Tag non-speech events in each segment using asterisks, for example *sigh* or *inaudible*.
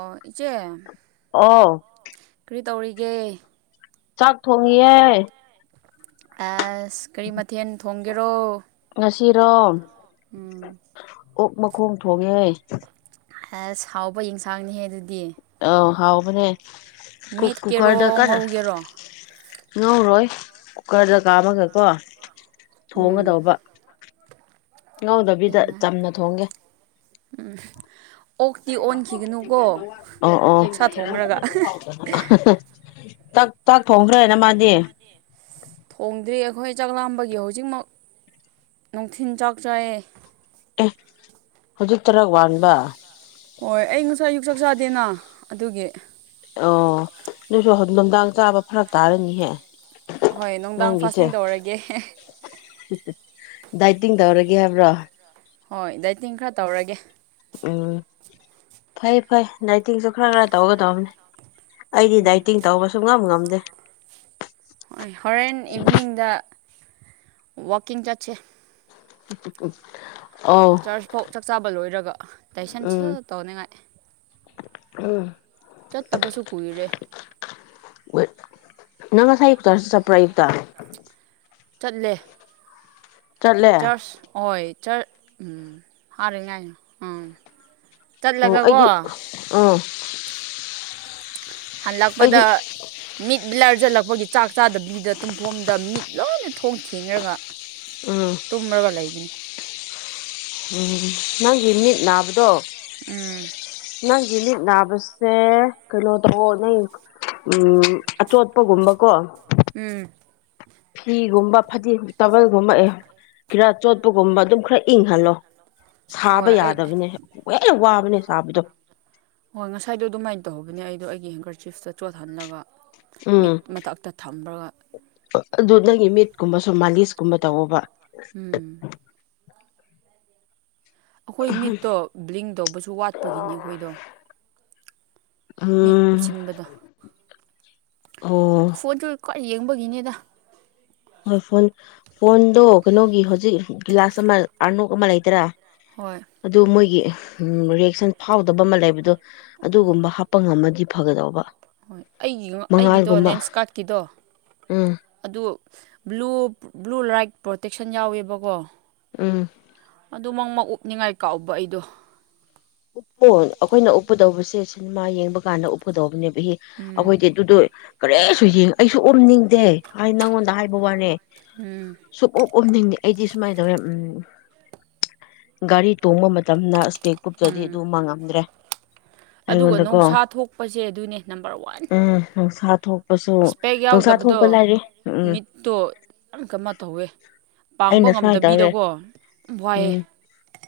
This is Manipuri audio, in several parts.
ꯑꯣ ꯏꯆꯦ ꯑꯣ ꯀ꯭ꯔꯤ ꯇꯧꯔꯤꯒꯦ ꯆꯥꯛ ꯊꯣꯡꯉꯤꯌꯦ ꯑꯁ ꯀꯔꯤ ꯃꯊꯦꯜ ꯊꯣꯡꯒꯦꯔꯣ ꯁꯤꯔꯣꯝ ꯎꯝ ꯑꯣꯛ ꯃꯈꯣꯡ ꯊꯣꯡꯉꯦ ꯑꯁ ꯍꯥꯎꯕ ꯏꯟꯁꯥꯡꯅꯤꯍꯦ ꯑꯗꯨ ꯑꯧ ꯍꯥꯎꯕꯅꯦ ꯀꯨꯛ ꯀꯨꯀꯔꯗ ꯃꯦꯠꯀꯦꯔꯣ ꯀꯟꯅ ꯉꯧꯒꯦꯔꯣ ꯉꯧꯔꯣꯏ ꯀꯨꯀꯔꯗ ꯀꯥꯝꯃꯒꯀꯣ ꯎꯝ ꯊꯣꯡꯒꯗꯧꯕ ꯉꯧꯗꯕꯤꯗ ꯐꯩ ꯃꯥꯅꯤ ꯆꯝꯅ ꯊꯣꯡꯒꯦ ꯑꯣꯛꯇꯤ ꯑꯣꯟꯈꯤꯒꯅꯨꯀꯣ ꯑꯧ ꯑꯧ ꯑꯣꯛꯁꯥ ꯊꯣꯡꯈ꯭ꯔꯒ *unintelligible* ꯆꯥꯛ ꯆꯥꯛ ꯊꯣꯡꯈ꯭ꯔꯦ ꯅꯃꯥꯗꯤ ꯊꯣꯡꯗ꯭ꯔꯤ ꯑꯈꯣꯏ ꯆꯥꯛꯂꯥꯝꯕꯒꯤ ꯍꯧꯖꯤꯛꯃꯛ ꯅꯨꯡꯊꯤꯟ ꯆꯥꯛ ꯆꯥꯏꯌꯦ ꯑꯦ ꯍꯨꯖꯤꯛ ꯆꯔꯥ ꯋꯥꯟꯕ ꯍꯣꯏ ꯑꯩ ꯉꯁꯥꯏ ꯑꯌꯨꯛ ꯆꯥꯛ ꯆꯥꯗꯦꯅ ꯑꯗꯨꯒꯤ ꯑꯣ ꯅꯣꯏꯁꯨ ꯍ ꯅꯨꯡꯗꯥꯡ ꯆꯥꯕ ꯐꯔꯛ ꯇꯥꯔꯅꯤꯍꯦ ꯍꯣꯏ ꯅꯨꯡꯗꯥꯡ ꯅꯪꯒꯤꯁꯦ ꯐꯥꯁꯇꯤꯡ ꯇꯧꯔꯒꯦ ꯗꯥꯏꯇꯤꯡ ꯇꯧꯔꯒꯦ ꯍꯥꯏꯕ꯭ꯔꯣ ꯍꯣꯏ ꯗꯥꯏꯇꯤꯡ ꯈ꯭ꯔ ꯇꯧꯔꯒꯦ ꯎꯝ ꯐꯩ ꯐꯩ ꯗꯥꯏꯇꯤꯡꯁꯨ ꯈ꯭ꯔ ꯈ꯭ꯔ ꯇꯧꯒꯗꯧꯕꯅꯦ ꯑꯩꯗꯤ ꯗꯥꯏꯇꯤꯡ ꯇꯧꯕ ꯁꯨꯡꯉꯝ ꯉꯝꯗꯦ ꯍꯣꯔꯦꯟ ꯏꯚꯤꯅꯤꯡꯗ ꯋꯥꯀꯤꯡ ꯆꯠꯁꯦ *inaudible* ꯆꯔꯁꯐꯧ ꯆꯥꯛ ꯆꯥꯥꯕ ꯂꯣꯏꯔꯒ ꯇꯥꯏꯁꯟꯁꯨ ꯎꯝ ꯇꯧꯅꯤꯉꯥꯏ ꯎꯝ ꯆꯠꯇꯕꯁꯨ ꯀꯨꯏꯔꯦ ꯅꯪ ꯉꯁꯥꯏ ꯆꯔꯁ ꯆꯠꯄ꯭ꯔꯥ ꯑꯌꯨꯛꯇ ꯆꯠꯂꯦ ꯆꯠꯂꯦ ꯆꯔꯁ ꯍꯣꯏ ꯆꯔ ꯎꯝ ꯍꯥꯔꯦ ꯉꯥꯏꯌꯣ ꯎꯝ ꯍꯣ ꯆꯠꯂꯒꯀꯣ ꯑꯩꯒꯤ ꯑꯥ ꯑꯩꯗꯤ ꯍꯜꯂꯛꯄꯗ ꯃꯤꯠ ꯕ꯭ꯂꯔ ꯆꯠꯂꯛꯄꯒꯤ ꯆꯥꯛ ꯆꯥꯗꯕꯤꯗ ꯇꯨꯝꯐꯣꯝꯗ ꯃꯤꯠ ꯂꯣꯏꯅ ꯊꯣꯡ ꯊꯤꯡꯔꯒ ꯎꯝ ꯇꯨꯝꯔꯒ ꯂꯩꯕꯅꯤ ꯎꯝ ꯅꯪꯒꯤ ꯃꯤꯠ ꯅꯥꯕꯗꯣ ꯎꯝ ꯅꯪꯒꯤ ꯃꯤꯠ ꯅꯥꯕꯁꯦ ꯀꯩꯅꯣ ꯇꯧꯑꯣ ꯅꯪ ꯎꯝ ꯑꯆꯣꯠꯄ ꯒꯨꯝꯕꯀꯣ ꯎꯝ ꯐꯤꯒꯨꯝꯕ ꯐꯗꯤ ꯇꯥꯋꯦꯜ ꯒꯨꯝꯕ ꯑꯦ ꯈꯤꯔꯥ ꯆꯣꯠꯄ ꯒꯨꯝꯕ ꯑꯗꯨꯝ ꯈ꯭ꯔ ꯏꯪꯍꯜꯂꯣ ꯁꯥꯕ ꯍꯣꯏ ꯑꯩ ꯌꯥꯗꯕꯅꯦ ꯍꯦꯟꯅ ꯋꯥꯕꯅꯦ ꯁꯥꯕꯗꯣ ꯍꯣ ꯉꯁꯥꯏꯗꯣ ꯑꯗꯨꯃꯥꯏꯅ ꯇꯧꯕꯅꯦ ꯑꯩꯗꯣ ꯑꯩꯒꯤ ꯍꯦꯡꯀꯔꯆꯤꯞꯇ ꯆꯣꯠꯍꯜꯂꯒ ꯃꯤꯠ ꯃꯊꯛꯇ ꯊꯝꯔꯒ ꯑꯗꯨꯗꯒꯤ ꯃꯤꯠꯀꯨꯝꯕꯁꯨ ꯃꯥꯂꯤꯁ ꯀꯨꯝꯕ ꯇꯧꯑꯣꯕ ꯎꯝ ꯑꯈꯣꯏ ꯃꯤꯠꯇꯣ ꯕ꯭ꯂꯤꯡ ꯇꯧꯕꯁꯨ ꯋꯥꯠꯄꯒꯤꯅꯦ ꯑꯈꯣꯏꯗꯣ ꯃꯤꯠ ꯎꯝ ꯀꯨꯞꯁꯤꯟꯕꯗꯣ ꯑꯣ ꯐꯣꯟꯁꯨ ꯈ꯭ꯋꯥꯏ ꯌꯦꯡꯕꯒꯤꯅꯦꯗ ꯍꯣꯏ ꯐꯣꯟ ꯐꯣꯟꯗꯣ ꯀꯩꯅꯣꯒꯤ ꯍꯧꯖꯤꯛ ꯒꯤꯂꯥꯁ ꯑꯃ ꯑꯅꯣꯛ ꯑꯃ ꯂꯩꯇ꯭ꯔꯥ ꯍꯣꯏ ꯑꯗꯨ ꯃꯣꯏꯒꯤ ꯔꯤꯌꯦꯛꯁꯟ ꯐꯥꯎꯗꯕ ꯑꯃ ꯂꯩꯕꯗꯣ ꯑꯗꯨꯒꯨꯝꯕ ꯍꯥꯞꯄ ꯉꯝꯃꯗꯤ ꯐꯒꯗꯧꯕ ꯍꯣꯏ ꯑꯩꯒꯤ ꯑꯩꯒꯤꯗꯣ ꯃꯉꯥꯜꯒꯨꯝꯕ ꯂꯦꯟꯁꯀꯥꯔꯠ ꯀꯤꯗꯣ ꯎꯝ ꯑꯗꯨ ꯕ꯭ꯂꯨ ꯕ꯭ꯂꯨ ꯔꯥꯏꯠ ꯄ꯭ꯔꯣꯇꯦꯛꯁꯟ ꯌꯥꯎꯋꯦꯕꯀꯣ ꯎꯝ ꯑꯗꯨ ꯃꯪꯃ ꯎꯞ ꯅꯤꯉꯥꯏ ꯀꯥꯎꯕ ꯑꯩꯗꯣ ꯎꯞꯄꯣ ꯑꯈꯣꯏꯅ ꯎꯞꯄꯗꯧꯕꯁꯦ ꯁꯤꯟꯃꯥ ꯌꯦꯡꯕ ꯀꯥꯟꯗ ꯎꯞꯀꯗꯧꯕꯅꯦ ꯎꯝ ꯑꯈꯣꯏꯗꯤ ꯑꯗꯨꯗꯣ ꯀꯔꯤꯁꯨ ꯌꯦꯡ ꯑꯩꯁꯨ ꯎꯞꯅꯤꯡꯗꯦ ꯍꯥꯏ ꯅꯪꯉꯣꯟꯗ ꯍꯥꯏꯕ ꯋꯥꯅꯦ ꯎꯝ ꯁꯨꯛꯎꯞ ꯎꯞꯅꯤꯡꯗꯦ ꯑꯩꯗꯤ ꯁꯨꯃꯥꯏ ꯇꯧꯔꯦ ꯎꯝ ꯒꯥꯔꯤ ꯇꯣꯡꯕ ꯃꯇꯝꯗ ꯁ꯭ꯄꯦꯛ ꯎꯞꯇ꯭ꯔꯗꯤ ꯎꯝ ꯑꯗꯨꯃ ꯉꯝꯗ꯭ꯔꯦ ꯑꯗꯨꯒ ꯑꯩꯉꯣꯟꯗꯀꯣ ꯅꯣꯡꯁꯥ ꯊꯣꯛꯄꯁꯦ ꯑꯗꯨꯅꯦ ꯅꯝꯕꯔ ꯋꯥꯟ ꯅꯣꯡꯁꯥ ꯊꯣꯛ ꯄꯁꯨ ꯏꯁꯄꯦꯛ ꯅꯣꯡꯁꯥ ꯌꯥꯎꯗꯕꯗꯣ ꯊꯣꯛꯄ ꯂꯥꯏꯔꯤ ꯎꯝ ꯃꯤꯠꯇꯣ ꯌꯥꯝ ꯀꯃꯥꯏ ꯇꯧꯋꯦ ꯄꯥꯡꯕ ꯑꯩꯅ ꯁꯨꯃꯥꯏꯅ ꯇꯧꯌꯦ ꯉꯝꯗꯕꯤꯗꯀꯣ ꯋꯥꯏꯑꯦ ꯎꯝ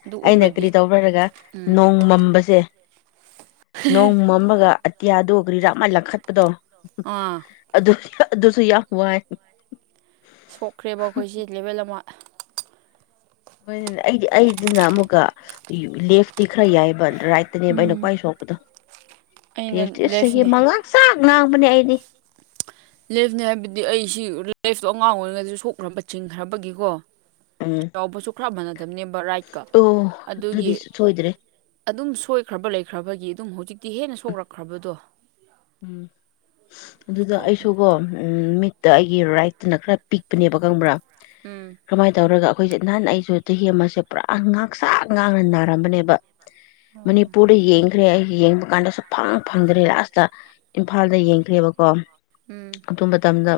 ꯑꯗꯨ ꯑꯩꯅ ꯎꯞꯂꯗꯤ ꯀ꯭ꯔꯤ ꯇꯧꯕ꯭ꯔꯥ ꯍꯥꯏꯔꯒ ꯎꯝ ꯅꯣꯡ ꯃꯝꯕꯁꯦ ꯅꯣꯡ ꯃꯝꯃꯒ ꯑꯇꯤꯌꯥꯗꯨ ꯀ꯭ꯔꯤꯔꯥ ꯑꯃ ꯂꯪꯈꯠꯄꯗꯣ ꯑꯥ ꯑꯗꯨ ꯑꯗꯨꯁꯨ ꯌꯥꯝ ꯋꯥꯏ ꯁꯣꯛꯈ꯭ꯔꯦꯕ ꯑꯈꯣꯏꯁꯤ ꯂꯦꯕꯦꯜ ꯑꯃ ꯍꯣꯏꯅꯦ ꯑꯩꯗꯤ ꯑꯩꯗꯤꯅ ꯑꯃꯨꯛꯀ ꯂꯦꯐꯇꯤ ꯈ꯭ꯔ ꯌꯥꯏꯌꯦꯕ ꯔꯥꯏꯠꯇꯅꯦꯕ ꯑꯩꯅ ꯈ꯭ꯋꯥꯏ ꯁꯣꯛꯄꯗꯣ ꯑꯩꯅ ꯂꯦꯐꯇꯤ ꯑꯁ ꯆꯍꯤ ꯂꯦꯐꯅꯦ ꯑꯃ ꯉꯥꯡꯁꯥꯡ ꯉꯥꯡꯕꯅꯦ ꯑꯩꯗꯤ ꯂꯦꯐꯅꯦ ꯍꯥꯏꯕꯗꯤ ꯑꯩ ꯁꯤ ꯂꯦꯐꯇꯣ ꯑꯉꯥꯡ ꯑꯣꯏꯔꯤꯉꯩꯗꯁꯨ ꯁꯣꯛꯈ꯭ꯔꯕ ꯆꯤꯡꯈ꯭ꯔꯕꯒꯤꯀꯣ ꯎꯝ ꯆꯥꯎꯕꯁꯨ ꯈ꯭ꯔ ꯃꯥꯟꯅꯗꯕꯅꯦꯕ ꯔꯥꯏꯠꯀ ꯑꯣ ꯑꯗꯨꯒꯤ ꯑꯗꯨꯗꯤ ꯁꯣꯏꯗ꯭ꯔꯦ ꯑꯗꯨꯝ ꯁꯣꯏꯈ꯭ꯔꯕ ꯂꯩꯈ꯭ꯔꯕꯒꯤ ꯑꯗꯨꯝ ꯍꯨꯖꯤꯛꯇꯤ ꯍꯦꯟꯅ ꯁꯣꯛꯂꯛꯈ꯭ꯔꯕꯗꯣ ꯎꯝ ꯑꯗꯨꯗ ꯇꯧꯕꯅꯦ ꯑꯩꯁꯨꯀꯣ ꯎꯝ ꯃꯤꯠ ꯇ ꯑꯩꯒꯤ ꯔꯥꯏꯠꯇꯅ ꯈ꯭ꯔ ꯄꯤꯛꯄꯅꯦꯕ ꯈꯪꯕ꯭ꯔꯥ ꯎꯝ ꯀ꯭ꯔꯃꯥꯏ ꯇꯧꯔꯒ ꯑꯩꯈꯣꯏꯁꯦ ꯅꯍꯥꯟ ꯑꯩꯁꯨ ꯆꯍꯤ ꯑꯃꯁꯦ ꯄꯨꯔꯥ ꯉꯥꯡꯁꯥꯡ ꯉꯥꯡꯔ ꯅꯥꯔꯝꯕꯅꯦꯕ ꯃꯅꯤꯄꯨꯔꯗ ꯌꯦꯡꯈ꯭ꯔꯦ ꯑꯩꯒꯤ ꯌꯦꯡꯕ ꯀꯥꯟꯗꯁꯨ ꯁꯨꯛꯐꯪ ꯐꯪꯗ꯭ꯔꯦ ꯂꯥꯁ ꯏꯝꯐꯥꯜꯗ ꯌꯦꯡꯈ꯭ꯔꯦꯕꯀꯣ ꯎꯝ ꯑꯗꯨ ꯃꯇꯝꯗ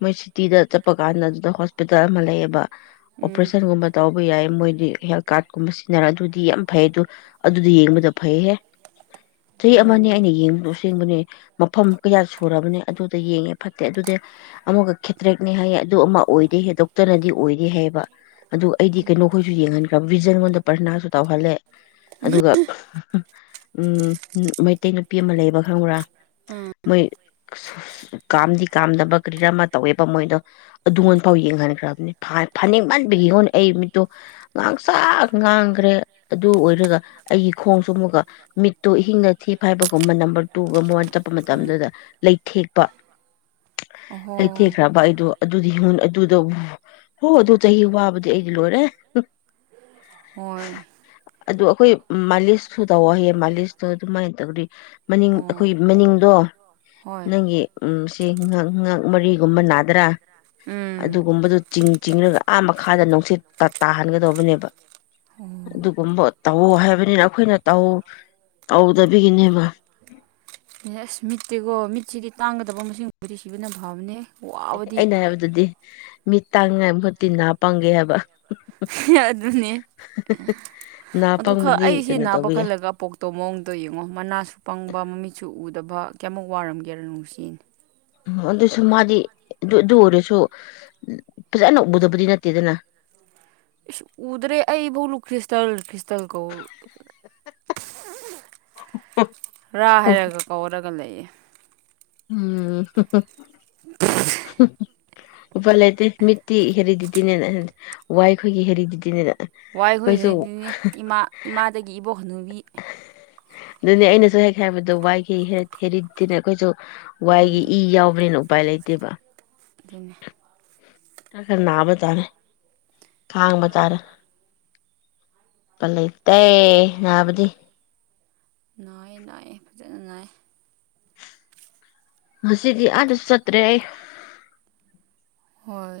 ꯃꯣꯏ ꯁꯤꯇꯤꯗ ꯆꯠꯄ ꯀꯥꯟꯗ ꯑꯗꯨꯗ ꯍꯣꯁꯄꯤꯇꯥꯜ ꯑꯃ ꯂꯩꯌꯦꯕ ꯎꯝ ꯑꯣꯄ꯭ꯔꯦꯁꯟꯒꯨꯝꯕ ꯇꯧ ꯕꯌꯥꯏ ꯃꯣꯏꯗꯤ ꯍꯦꯜ ꯀꯥꯔꯠꯀꯨꯝꯕꯁꯤ ꯁꯤꯅꯔꯗꯨꯗꯤ ꯌꯥꯝ ꯐꯩꯌꯦ ꯑꯗꯨ ꯑꯗꯨꯗꯤ ꯌꯦꯡꯕꯗ ꯐꯩꯍꯦ ꯆꯍꯤ ꯑꯃꯅꯦ ꯑꯩꯅ ꯌꯦꯡꯕꯗꯣ ꯑꯁꯦꯡꯕꯅꯦ ꯃꯐꯝ ꯀꯌꯥ ꯁꯨꯔꯕꯅꯦ ꯑꯗꯨꯗ ꯌꯦꯡꯉꯦ ꯐꯠꯇꯦ ꯑꯗꯨꯗ ꯑꯃꯨꯛꯀ ꯈꯦꯇ꯭ꯔꯦꯛꯅꯦ ꯍꯥꯏꯌꯦ ꯑꯗꯨ ꯑꯃꯛ ꯑꯣꯏꯗꯦ ꯗꯣꯛꯇꯔꯅꯗꯤ ꯑꯣꯏꯗꯦ ꯍꯩꯌꯦꯕ ꯑꯗꯨ ꯑꯩꯗꯤ ꯀꯩꯅꯣꯈꯣꯏꯁꯨ ꯌꯦꯡꯍꯟꯈ꯭ꯔꯝ ꯚꯤꯖꯟꯉꯣꯟꯗ ꯄꯔꯊꯅꯁꯨ ꯇꯧꯍꯟ ꯄꯜꯂꯦ ꯑꯗꯨꯒ *unintelligible* ꯎꯝ ꯃꯩꯇꯩ ꯅꯨꯄꯤ ꯑꯃ ꯂꯩꯕ ꯈꯪꯕ꯭ꯔꯥ ꯎꯝ ꯎꯝ ꯃꯣꯏ *unintelligible* ꯀꯥꯝꯗꯤ ꯆꯥꯝꯗꯕ ꯀꯔꯤꯔ ꯑꯃ ꯇꯧꯋꯦꯕ ꯃꯣꯏꯗꯣ ꯎꯝ ꯑꯗꯨꯉꯣꯟꯐꯥꯎ ꯌꯦꯡꯍꯟꯈ꯭ꯔꯝꯅꯤ ꯐꯅꯤꯡꯃꯟꯕꯒꯤꯉꯣꯟ ꯑꯩ ꯃꯤꯠꯇꯣ ꯉꯥꯡꯁꯪ ꯉꯥꯡꯒ꯭ꯔꯦ ꯑꯗꯨ ꯑꯣꯏꯔꯒ ꯑꯩꯒꯤ ꯈꯣꯡꯁꯨ ꯑꯃꯨꯛꯀ ꯃꯤꯠ ꯇꯨ ꯏꯍꯤꯡꯗ ꯊꯤ ꯐꯥꯏꯕꯒꯨꯝꯕ ꯅꯝꯕꯔ ꯍꯣꯔꯃꯣꯟ ꯆꯠꯄ ꯎꯝ ꯃꯇꯝꯗꯨꯗ ꯂꯩꯊꯦꯛꯄ ꯑꯣꯍꯣ ꯂꯩꯊꯦꯛꯈ꯭ꯔꯕ ꯑꯩꯗꯣ ꯑꯗꯨꯗꯤ ꯈꯪ ꯑꯗꯨ ꯑꯗꯨ ꯍꯣ ꯑꯗꯨ ꯆꯍꯤ ꯋꯥꯕꯗꯤ ꯑꯩ ꯂꯣꯏꯔꯦ ꯍꯣꯏ ꯑꯗꯨ ꯑꯈꯣꯏ ꯃꯥꯂꯤꯁꯁꯨ ꯇꯧꯋꯣ ꯍꯥꯏꯌꯦ ꯃꯥꯂꯤꯁꯇꯣ ꯑꯗꯨꯃꯥꯏ ꯇꯧꯗ꯭ꯔꯤ ꯃꯅꯤꯡ ꯑꯣ ꯑꯩꯈꯣꯏ ꯃꯅꯤꯡꯗꯣ ꯍꯣꯏ ꯅꯪꯒꯤ ꯎꯝ ꯁꯤ ꯉꯛ ꯉꯛ ꯃꯔꯤꯒꯨꯝꯕ ꯅꯥ ꯗ꯭ꯔ ꯎꯝ ꯑꯗꯨꯒꯨꯝꯕꯗꯨ ꯆꯤꯡ ꯆꯤꯡꯔꯒ ꯑꯥ ꯃꯈꯥꯗ ꯅꯨꯡꯁꯤꯠ ꯇ ꯇꯥꯍꯟꯒꯗꯧꯕꯅꯦꯕ ꯑꯗꯨꯒꯨꯝꯕ ꯇꯧꯑꯣ ꯍꯥꯏꯕꯅꯤꯅ ꯑꯩꯈꯣꯏꯅ ꯇꯧ ꯇꯧꯗꯕꯤꯒꯤꯅꯦꯕ ꯑꯁ ꯃꯤꯠꯇꯤꯀꯣ ꯃꯤꯠꯁꯤꯗꯤ ꯇꯥꯡꯒꯗꯕ ꯃꯁꯤꯡꯕꯨꯗꯤ ꯁꯤꯕꯅ ꯐꯕꯅꯦꯍꯦ ꯑꯩꯅ ꯍꯥꯏꯕꯗꯨꯗꯤ ꯃꯤꯠ ꯇꯥꯡꯅꯤꯡꯉꯥꯏ ꯚꯨꯠꯀꯤ ꯅꯥ ꯄꯪꯒꯦ ꯍꯥꯏꯕ *unintelligible* ꯑꯗꯨꯅꯦ ꯅꯥ ꯑꯗꯨ ꯈꯛ ꯄꯪꯕꯗꯤ ꯑꯩꯁꯦ ꯀꯩꯅꯣ ꯅꯥꯕ ꯇꯧꯕ ꯌꯥꯏ ꯈꯜꯂꯒ ꯄꯣꯛꯇꯣ ꯃꯑꯣꯡꯗꯣ ꯌꯦꯡꯉꯣ ꯃꯅꯥꯁꯨ ꯄꯪꯕ ꯃꯃꯤꯠꯁꯨ ꯎꯗꯕ ꯀꯌꯥꯃꯨꯛ ꯋꯥꯔꯝꯒꯦꯔ ꯅꯨꯡꯁꯤ ꯑꯗꯨꯁꯨ ꯃꯥꯗꯤ ꯑꯗꯨ ꯑꯗꯨ ꯑꯣꯏꯔꯁꯨ ꯐꯖꯟꯅ ꯎꯗꯕꯗꯤ ꯅꯠꯇꯦꯗꯅ *inaudible* ꯏꯁ ꯎꯗ꯭ꯔꯦ ꯑꯩꯕꯨꯛ ꯂꯨ ꯈ꯭ꯔꯤꯁꯇꯜ ꯈ꯭ꯔꯤꯁꯇꯜ ꯀꯧ ꯔꯥ ꯍꯥꯏꯔꯒ ꯀꯧꯔꯒ ꯂꯩꯌꯦ ꯎꯝ *unintelligible* ꯎꯄꯥꯏ ꯂꯩꯇꯦ ꯃꯤꯠꯇꯤ ꯍꯦꯔꯤꯗꯤꯇꯤꯅꯦꯅ ꯋꯥꯏꯈꯣꯏꯒꯤ ꯍꯦꯔꯤꯗꯤꯇꯤꯅꯦꯅ ꯋꯥꯏ ꯍꯣꯏꯒꯤ ꯑꯩꯈꯣꯏꯁꯨ ꯍꯦꯔꯤꯗꯤꯅꯦ ꯏꯃꯥ ꯏꯃꯥꯗꯒꯤ ꯏꯕꯣꯛ ꯍꯅꯨꯕꯤ ꯗꯨꯅꯦ ꯑꯩꯅꯁꯨ ꯍꯦꯛ ꯍꯥꯏꯕꯗꯣ ꯋꯥꯏꯒꯤ ꯍꯦꯔꯤꯗꯤꯇꯤꯅꯦ ꯑꯩꯈꯣꯏꯁꯨ ꯋꯥꯏꯒꯤ ꯏ ꯌꯥꯎꯕꯅꯤꯅ ꯎꯄꯥꯏ ꯂꯩꯇꯦꯕ ꯑꯗꯨꯅꯦ ꯀꯟꯅ ꯅꯥꯕ ꯖꯥꯠꯅꯦ ꯈꯥꯡꯕ ꯇꯥꯔꯦ ꯎꯄꯥꯏ ꯂꯩꯇꯦ ꯅꯥꯕꯗꯤ ꯅꯥꯥꯏꯌꯦ ꯅꯥꯏꯌꯦ ꯐꯖꯟꯅ ꯅꯥꯏ ꯉꯁꯤꯗꯤ ꯑꯗꯁꯨ ꯆꯠꯇ꯭ꯔꯦ ꯑꯩ ꯍꯣꯏ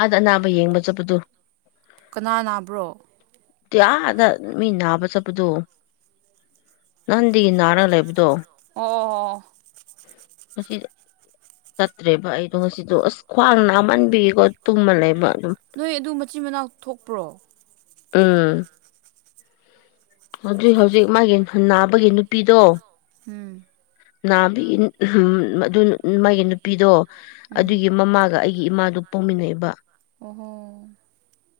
ꯑꯥꯗ ꯑꯅꯥꯕ ꯌꯦꯡꯕ ꯆꯠꯄꯗꯨ ꯀꯅꯥ ꯅꯥꯕ꯭ꯔꯣ ꯇꯤꯑꯥꯗ ꯃꯤ ꯅꯥꯕ ꯆꯠꯄꯗꯣ ꯅꯍꯟꯗꯒꯤ ꯅꯔꯥ ꯂꯩꯕꯗꯣ ꯑꯣ ꯑꯣ ꯑꯣꯑꯣ ꯉꯁꯤꯗꯣ ꯆꯠꯇ꯭ꯔꯦꯕ ꯑꯩꯗꯣ ꯉꯁꯤꯗꯣ ꯑꯁ ꯈ꯭ꯋꯥꯡ ꯅꯥꯃꯟꯕꯤꯀꯣ ꯇꯨꯝꯃꯒ ꯂꯩꯕ ꯑꯗꯨꯝ ꯅꯣꯏ ꯑꯗꯨ ꯃꯆꯤꯟ ꯃꯅꯥꯎ ꯊꯣꯛꯄ꯭ꯔꯣ ꯎꯝ ꯑꯗꯨꯏ ꯍꯧꯖꯤꯛ ꯃꯥꯒꯤ ꯅꯍꯟ ꯅꯥꯕꯒꯤ ꯅꯨꯄꯤꯗꯣ ꯎꯝ ꯅꯥꯕꯤꯟ ꯍꯝ ꯃꯗꯨ ꯃꯥꯒꯤ ꯅꯨꯄꯤꯗꯣ ꯎꯝ ꯑꯗꯨꯒꯤ ꯃꯃꯥꯒ ꯑꯩ ꯒꯤ ꯏꯃꯥꯗꯨ ꯄꯣꯛꯃꯤꯟꯅꯩꯕ ꯑꯣ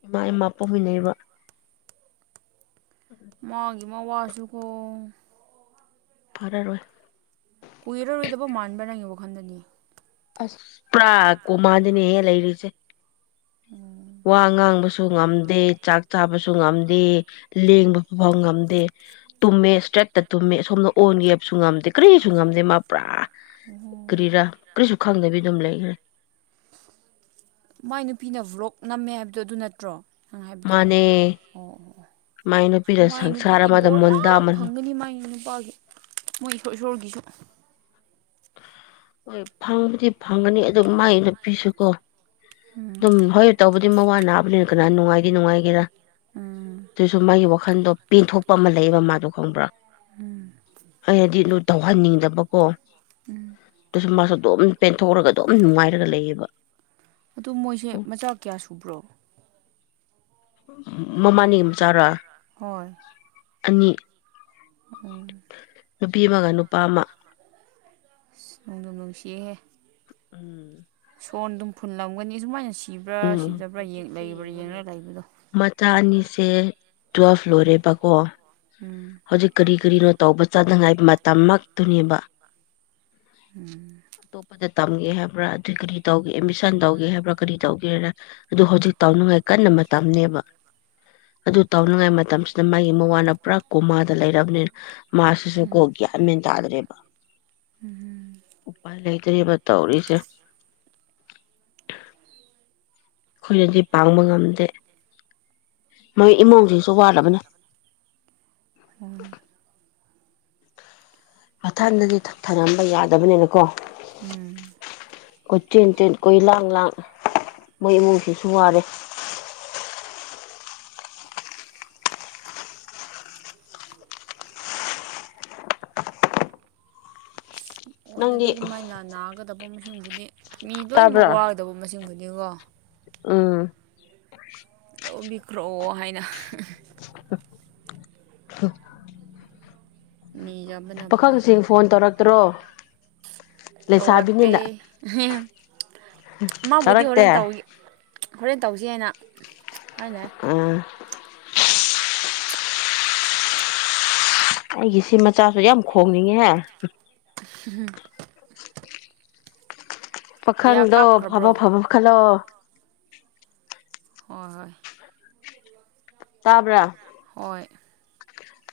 ꯏꯃꯥ ꯏꯃꯥ ꯄꯨꯣꯛꯃꯤꯟꯅꯩꯕ ꯃꯥꯒꯤ ꯃꯥꯋꯥ ꯁꯨꯨꯀꯣ ꯐꯔꯔꯣꯏ ꯀꯨꯏꯔꯔꯣꯏꯗꯕ ꯃꯥꯟꯕ꯭ꯔ ꯅꯪꯒꯤ ꯋꯥꯈꯜꯗꯅꯤ ꯑꯁ ꯄꯨꯔꯥ ꯀꯣꯃꯥꯗꯅꯦꯍꯧ ꯂꯩꯔꯤꯁꯦ *inaudible* ꯋꯥ ꯉꯥꯡꯕꯁꯨ ꯉꯝꯗꯦ ꯆꯥꯛ ꯆꯥꯕꯁꯨ ꯉꯝꯗꯦ ꯂꯦꯡꯕ ꯐꯥꯎ ꯉꯝꯗꯦ ꯇꯨꯝꯃꯦ ꯏꯁꯇ꯭ꯔꯦꯠꯇ ꯇꯨꯝꯃꯦ ꯁꯣꯝꯗ ꯑꯣꯟꯒꯦ ꯍꯥꯏꯕꯁꯨ ꯉꯝꯗꯦ ꯀꯔꯤꯁꯨ ꯉꯝꯗꯦ ꯑꯗꯩ ꯃꯥ ꯄꯨꯔꯥ ꯀꯔꯤꯔꯥ ꯀꯔꯤꯁꯨ ꯈꯪꯗꯕꯤ ꯑꯗꯨꯝ ꯂꯩꯈ꯭ꯔꯦ ꯃꯥꯏ ꯅꯨꯄꯤꯅ ꯕ꯭ꯂꯣꯛ ꯅꯝꯃꯦ ꯍꯥꯏꯕꯗꯣ ꯑꯗꯨ ꯅꯠꯇ꯭ꯔꯣ ꯅꯪ ꯍꯥꯏꯕꯗꯣ ꯃꯥꯅꯦ ꯑꯣ ꯃꯥꯏ ꯑꯣ ꯅꯨꯄꯤꯅ ꯃꯥꯏ ꯅꯨꯄꯤꯗꯤ ꯁꯪꯁꯥꯔ ꯑꯃꯗ ꯕꯣꯔ ꯌꯥꯝ ꯃꯣꯟꯗꯥꯃꯟ ꯐꯪꯒꯅꯤ ꯃꯥꯏ ꯅꯨꯄꯥꯗꯤ ꯃꯣꯏ ꯏꯁꯣꯔ ꯏꯁꯣꯔꯒꯤꯁꯨ ꯍꯣꯏ ꯐꯪꯕꯨꯗꯤ ꯐꯪꯒꯅꯤ ꯑꯗꯨ ꯃꯥꯏ ꯅꯨꯄꯤꯁꯨꯀꯣ ꯑꯗꯨꯝ ꯍꯣꯏ ꯇꯧꯕꯗꯤ ꯃꯋꯥ ꯅꯥꯕꯅꯤꯅ ꯀꯅꯥ ꯅꯨꯡꯉꯥꯏꯗꯤ ꯅꯨꯡꯉꯥꯏꯒꯦꯔꯥ ꯑꯗꯨꯏꯁꯨ ꯃꯥꯒꯤ ꯋꯥꯈꯟꯗꯣ ꯄꯦꯟꯊꯣꯛꯄ ꯑꯃ ꯂꯩꯌꯦꯕ ꯃꯥꯗꯣ ꯈꯪꯕ꯭ꯔꯥ ꯑꯩꯅꯗꯤ ꯂꯨ ꯇꯧꯍꯟꯅꯤꯡꯗꯕꯀꯣ ꯑꯗꯨꯁꯨ ꯃꯥꯁꯨ ꯑꯗꯨꯝ ꯄꯦꯟꯊꯣꯛꯔꯒ ꯑꯗꯨꯝ ꯅꯨꯡꯉꯥꯏꯔꯒ ꯂꯩꯌꯦꯕ ꯑꯗꯨ ꯃꯣꯏꯁꯦ ꯃꯆꯥ ꯀꯌꯥ ꯁꯨꯕ꯭ꯔꯣ ꯃꯃꯥꯅꯤ ꯃꯆꯥꯔꯥ ꯍꯣꯏ ꯑꯅꯤ ꯎꯝ ꯅꯨꯄꯤ ꯑꯃꯒ ꯅꯨꯄꯥ ꯑꯃ ꯑꯁ ꯅꯨꯡꯗꯨꯝ ꯅꯨꯡꯁꯤꯍꯦ ꯎꯝ ꯐꯣꯟꯗꯨꯝ ꯐꯨꯟꯂꯝꯒꯅꯤ ꯏꯁꯨꯃꯥꯏꯅꯁꯤ ꯎꯝ ꯍꯧꯖꯤꯛꯁꯦ ꯌꯦꯡꯉꯨꯅꯦ ꯂꯩꯕꯗꯣ ꯃꯆꯥ ꯑꯅꯤꯁꯦ ꯁꯦ ꯇꯨꯋꯦꯜ ꯂꯣꯏꯔꯦꯕꯀꯣ ꯎꯝ ꯍꯧꯖꯤꯛ ꯀꯔꯤ ꯀꯔꯤꯅꯣ ꯇꯧꯕ ꯆꯠꯅꯉꯥꯏ ꯃꯇꯝꯃꯛꯇꯨꯅꯦꯕ ꯑꯇꯣꯞꯄꯗ ꯇꯝꯒꯦ ꯍꯥꯏꯕ꯭ꯔꯥ ꯑꯗꯨꯏ ꯀꯔꯤ ꯇꯧꯒꯦ ꯑꯦꯗꯃꯤꯁꯟ ꯇꯧꯒꯦ ꯍꯥꯏꯕ꯭ꯔꯥ ꯀꯔꯤ ꯇꯧꯒꯦꯔ ꯑꯗꯨ ꯍꯧꯖꯤꯛ ꯇꯥꯎꯅꯉꯥꯏ ꯀꯟꯅ ꯃꯇꯝꯅꯦꯕ ꯑꯗꯨ ꯇꯧꯅꯤꯡꯉꯥꯏ ꯃꯇꯝꯁꯤꯗ ꯃꯥꯒꯤ ꯃꯋꯥꯅ ꯄꯨꯔꯥ ꯀꯨꯃꯥ ꯂꯩꯔꯕꯅꯤꯅ ꯃꯥꯁꯤꯁꯨ ꯀꯣ ꯒ꯭ꯌꯥꯟ ꯃꯦꯟ ꯇꯥꯗ꯭ꯔꯦꯕ ꯎꯄꯥꯏ ꯂꯩꯇꯔꯦꯕ ꯇꯧꯔꯤꯁꯦ ꯈꯣꯏꯅꯗꯤ ꯄꯥꯡꯕ ꯉꯝꯗꯦ ꯃꯣꯏ ꯏꯃꯨꯡꯁꯤꯁꯨ ꯋꯥꯠꯂꯕꯅꯦ ꯎꯝ ꯃꯊꯟꯗꯗꯤ ꯊ ꯊꯝꯔꯝꯕ ꯌꯥꯗꯕꯅꯤꯅꯀꯣ ꯎꯝ ꯀꯣꯏ ꯆꯦꯟ ꯆꯦꯟ ꯀꯣꯏ ꯂꯥꯡ ꯂꯥꯡ ꯃꯣꯏ ꯏꯃꯨꯡꯁꯤꯁꯨ ꯋꯥꯔꯦ *unintelligible* ꯃꯣꯏꯅ ꯅꯪꯗꯤ ꯑꯗꯨꯃꯥꯏꯅ ꯅ ꯅꯥꯒꯗꯕ ꯃꯁꯤꯡꯕꯨꯗꯤ ꯃꯤ ꯂꯣꯏꯅꯃꯛ ꯇꯥꯕ꯭ꯔꯥ ꯋꯥꯒꯗꯕ ꯃꯁꯤꯡꯕꯨꯗꯤꯀꯣ ꯑ *unintelligible* ꯍꯥꯏꯅ ꯅꯤꯖꯕꯅ *unintelligible* ꯐꯩ ꯄꯥꯈꯪꯁꯤꯡ ꯐꯣꯟ ꯇꯧꯔꯛꯇ꯭ꯔꯣ ꯇꯧꯔꯛꯇꯦ ꯂꯩꯁꯥꯕꯤꯅꯤꯅ ꯍꯦꯍꯦ ꯃꯥꯕꯨꯗꯤ ꯇꯧꯔꯛꯇꯦ ꯍꯣꯔꯦꯟ ꯇꯧꯒꯤ ꯍꯣꯔꯦꯟ ꯇꯧꯖꯤ ꯍꯥꯏꯅ ꯍꯥꯏꯅꯩ ꯎꯝ ꯑꯩꯒꯤ ꯁꯤ ꯃꯆꯥꯁꯨ ꯌꯥꯝ ꯈꯣꯡꯅꯤꯡꯉꯦꯍꯦ ꯎꯝ ꯀꯌꯥ ꯄꯥꯈꯪꯗꯣ ꯀꯥꯞꯈ꯭ꯔꯕ꯭ꯔꯣ ꯐꯕ ꯐꯕ ꯈꯜꯂꯣ ꯍꯣꯏ ꯍꯣꯏ ꯇꯥꯕ꯭ꯔꯥ ꯍꯣꯏ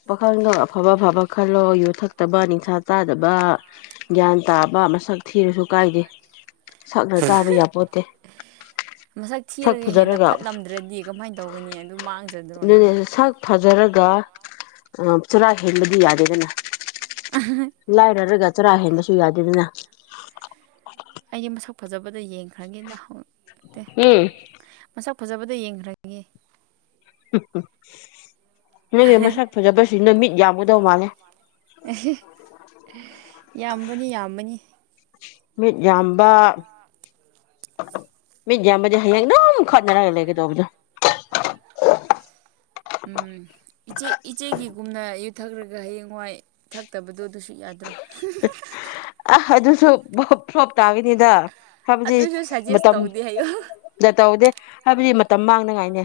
ꯄꯥꯈꯪꯗꯣ ꯑꯐꯕ ꯑꯐꯕ ꯈꯜꯂꯣ ꯌꯨꯊꯛꯇꯕ ꯅꯤꯡꯁꯥ ꯆꯥꯗꯕ ꯒ꯭ꯌꯥꯟ ꯇꯥꯕ ꯅꯨꯄꯥ ꯃꯁꯛ ꯊꯤꯔꯨꯁꯨ ꯀꯥꯏꯗꯦ ꯁꯛꯅ ꯆꯥꯕ ꯌꯥꯄꯣꯠꯇꯦ ꯃꯁꯛ ꯁꯛ ꯊꯤꯔꯒ ꯍꯦꯟꯅ ꯐꯖꯔꯒ ꯐꯠꯂꯝꯗ꯭ꯔꯗꯤ ꯀꯃꯥꯏꯅ ꯇꯧꯒꯅꯤ ꯑꯗꯨ ꯃꯥꯡ ꯑꯗꯨꯅꯦ ꯁꯛ ꯐꯖꯔꯒ ꯆꯥꯔ ꯍꯦꯟꯕꯗꯤ ꯌꯥꯗꯦꯗꯅ ꯂꯥꯏꯔꯔꯒ ꯆꯥꯔ ꯍꯦꯟꯕꯁꯨ ꯌꯥꯗꯦꯗꯅ ꯑꯩꯗꯤ ꯃꯁꯛ ꯐꯖꯕꯗ ꯌꯦꯡꯈ꯭ꯔꯅꯤꯅ ꯎꯝ ꯐꯖꯕꯗ ꯌꯦꯡꯈ꯭ꯔꯒꯦ *inaudible* ꯅꯪꯒꯤ ꯃꯁꯛ ꯐꯖꯕꯁꯤꯡꯗꯣ ꯃꯤꯠ ꯌꯥꯝꯒꯗꯧ ꯃꯥꯜꯂꯦ ꯌꯥꯝꯕꯅꯤ ꯌꯥꯝꯕꯅꯤ ꯃꯤꯠ ꯌꯥꯝꯕ ꯃꯤꯠꯖꯥꯝꯕꯗꯤ ꯍꯌꯦꯡ ꯑꯗꯨꯝ ꯈꯠꯅꯔꯒ ꯂꯩꯒꯗꯧꯕꯗꯣ *inaudible* ꯎꯝ ꯏꯆꯦ ꯏꯆꯦꯒꯤꯒꯨꯝꯅ ꯌꯨ ꯊꯛꯔꯒ ꯍꯌꯦꯡꯋꯥꯏ ꯊꯛꯇꯕꯗꯣ ꯑꯗꯨꯁꯨ ꯌꯥ *inaudible* ꯑ ꯑꯗꯨꯁꯨ ꯕ ꯐ꯭ꯂꯣꯞ ꯇꯥꯒꯅꯤꯗ ꯍꯥꯏꯕꯗꯤ ꯑꯗꯨꯁꯨ ꯁꯖꯦꯁ ꯃꯇꯝ ꯇꯧꯗꯦ ꯍꯥꯏꯌꯣ ꯗꯇꯧꯗꯦ ꯍꯥꯏꯕꯗꯤ ꯃ ꯇꯝ ꯃꯥꯡꯅꯉꯥꯏꯅꯦ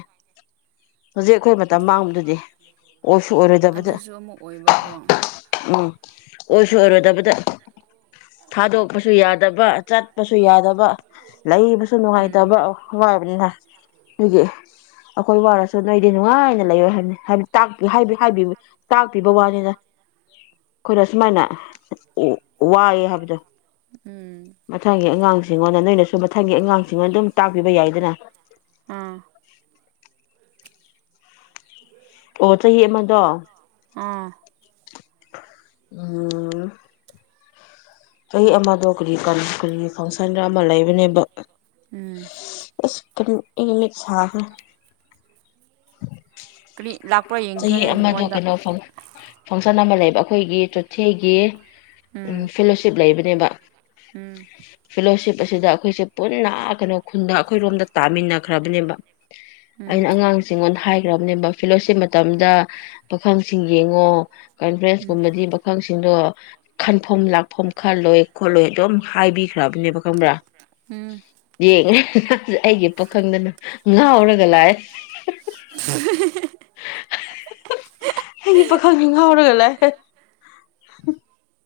ꯍꯧꯖꯤꯛ ꯑꯈꯣꯏ ꯃꯇꯝ ꯃꯥꯡꯕꯗꯨꯗꯤ ꯑꯣꯏꯁꯨ ꯑꯣꯏꯔꯣꯏꯗꯕꯗ ꯑꯗꯨꯁꯨ ꯑꯃꯨꯛ ꯑꯣꯏꯕꯀꯣ ꯎꯝ ꯑꯣꯏꯁꯨ ꯑꯣꯏꯔꯣꯏꯗꯕꯗ ꯊꯥꯗꯣꯛꯄꯁꯨ ꯌꯥꯗꯕ ꯆꯠꯄꯁꯨ ꯌꯥꯗꯕ ꯂꯩꯕꯁꯨ ꯎꯝ ꯅꯨꯡꯉꯥꯏꯇꯕ ꯑꯣ ꯍꯋꯥꯥꯏꯕꯅꯤꯅ ꯗꯨꯒꯤ ꯑꯈꯣꯏ ꯋꯥꯔꯁꯨ ꯅꯣꯏꯗꯤ ꯅꯨꯡꯉꯥꯏ ꯂꯩꯌꯣ ꯍꯥꯏꯕꯅꯦ ꯇꯥꯛꯄꯤ ꯍꯥꯏꯕꯤ ꯍꯥꯏꯕꯤ ꯇꯥꯛꯄꯤꯕ ꯋꯥꯅꯤꯗ ꯑꯈꯣꯏꯅ ꯁꯨꯃꯥꯏꯅ ꯋꯥꯏꯌꯦ ꯍꯥꯏꯕꯗꯣ ꯎꯝ ꯃꯊꯪꯒꯤ ꯑꯉꯥꯡꯁꯤꯡꯉꯣꯅ ꯅꯣꯏꯅꯁꯨ ꯃꯊꯪꯒꯤ ꯑꯉꯥꯡꯁꯤꯡꯉꯣꯟꯗ ꯑꯗꯨꯝ ꯇꯥꯛꯄꯤꯕ ꯌꯥꯏꯗꯅ *inaudible* *inaudible* ꯑꯣ ꯆꯍꯤ ꯑꯃꯗꯣ ꯑꯥ ꯎꯝ ꯆꯍꯤ ꯑꯃꯗꯣ ꯀꯔꯤ ꯀꯔꯤ ꯀꯔꯤ ꯐꯪꯁꯟꯔ ꯑꯃ ꯂꯩꯕꯅꯦꯕ ꯎꯝ ꯏꯁ ꯀꯔꯤ ꯑꯩꯒꯤ ꯃꯤꯠ ꯁꯥꯈ꯭ꯔꯦ ꯀꯔꯤ ꯂꯥꯛꯄ꯭ꯔꯥ ꯌꯦꯡꯈꯣ ꯆꯍꯤ ꯅꯪꯒꯤ ꯑꯃꯗꯣ ꯐꯣꯟꯗ ꯀꯩꯅꯣ ꯐꯪ ꯁꯟ ꯑꯃ ꯂꯩꯕ ꯑꯈꯣꯏꯒꯤ ꯆꯣꯊꯦꯒꯤ ꯎꯝ ꯐꯦꯂꯣꯁꯤꯞ ꯂꯩꯕꯅꯦꯕ ꯎꯝ ꯐꯤꯂꯣꯁꯤꯞ ꯑꯁꯤꯗ ꯑꯈꯣꯏꯁꯦ ꯄꯨꯟꯅ ꯀꯩꯅꯣ ꯈꯨꯟꯗ ꯑꯈꯣꯏꯔꯣꯝꯗ ꯇꯥꯃꯤꯟꯅꯈ꯭ꯔꯕꯅꯦꯕ ꯎꯝ ꯑꯩꯅ ꯑꯉꯥꯡꯁꯤꯡꯉꯣꯟꯗ ꯍꯥꯏ *unintelligible* ꯐꯤꯂꯣꯁꯤꯞ ꯃꯇꯝꯗ ꯄꯥꯈꯪꯁꯤꯡ ꯌꯦꯡꯉꯣ ꯀꯟꯐ꯭ꯔꯦꯟꯁ ꯎꯝ ꯀꯨꯝꯕꯗꯤ ꯄꯥꯈꯪꯁꯤꯡ ꯁꯤꯡꯗꯣ ꯈꯟꯐꯝ ꯂꯥꯛꯐꯝ ꯈꯜꯂꯣꯏ ꯈꯣꯠꯂꯣꯏ ꯑꯗꯨꯝ ꯍꯥꯏꯕꯤꯈ꯭ꯔꯕꯅꯦꯕ ꯈꯪꯕ꯭ꯔꯥ ꯎꯝ ꯌꯦꯡꯉꯦ ꯑꯩꯒꯤ ꯄꯥꯈꯪꯗꯅ ꯉꯥꯎꯔꯒ ꯂꯥꯛꯑꯦ ꯑꯩꯒꯤ ꯄꯥꯈꯪ ꯌꯨ ꯑꯥꯎꯔꯒ ꯂꯥꯛꯑꯦ *inaudible*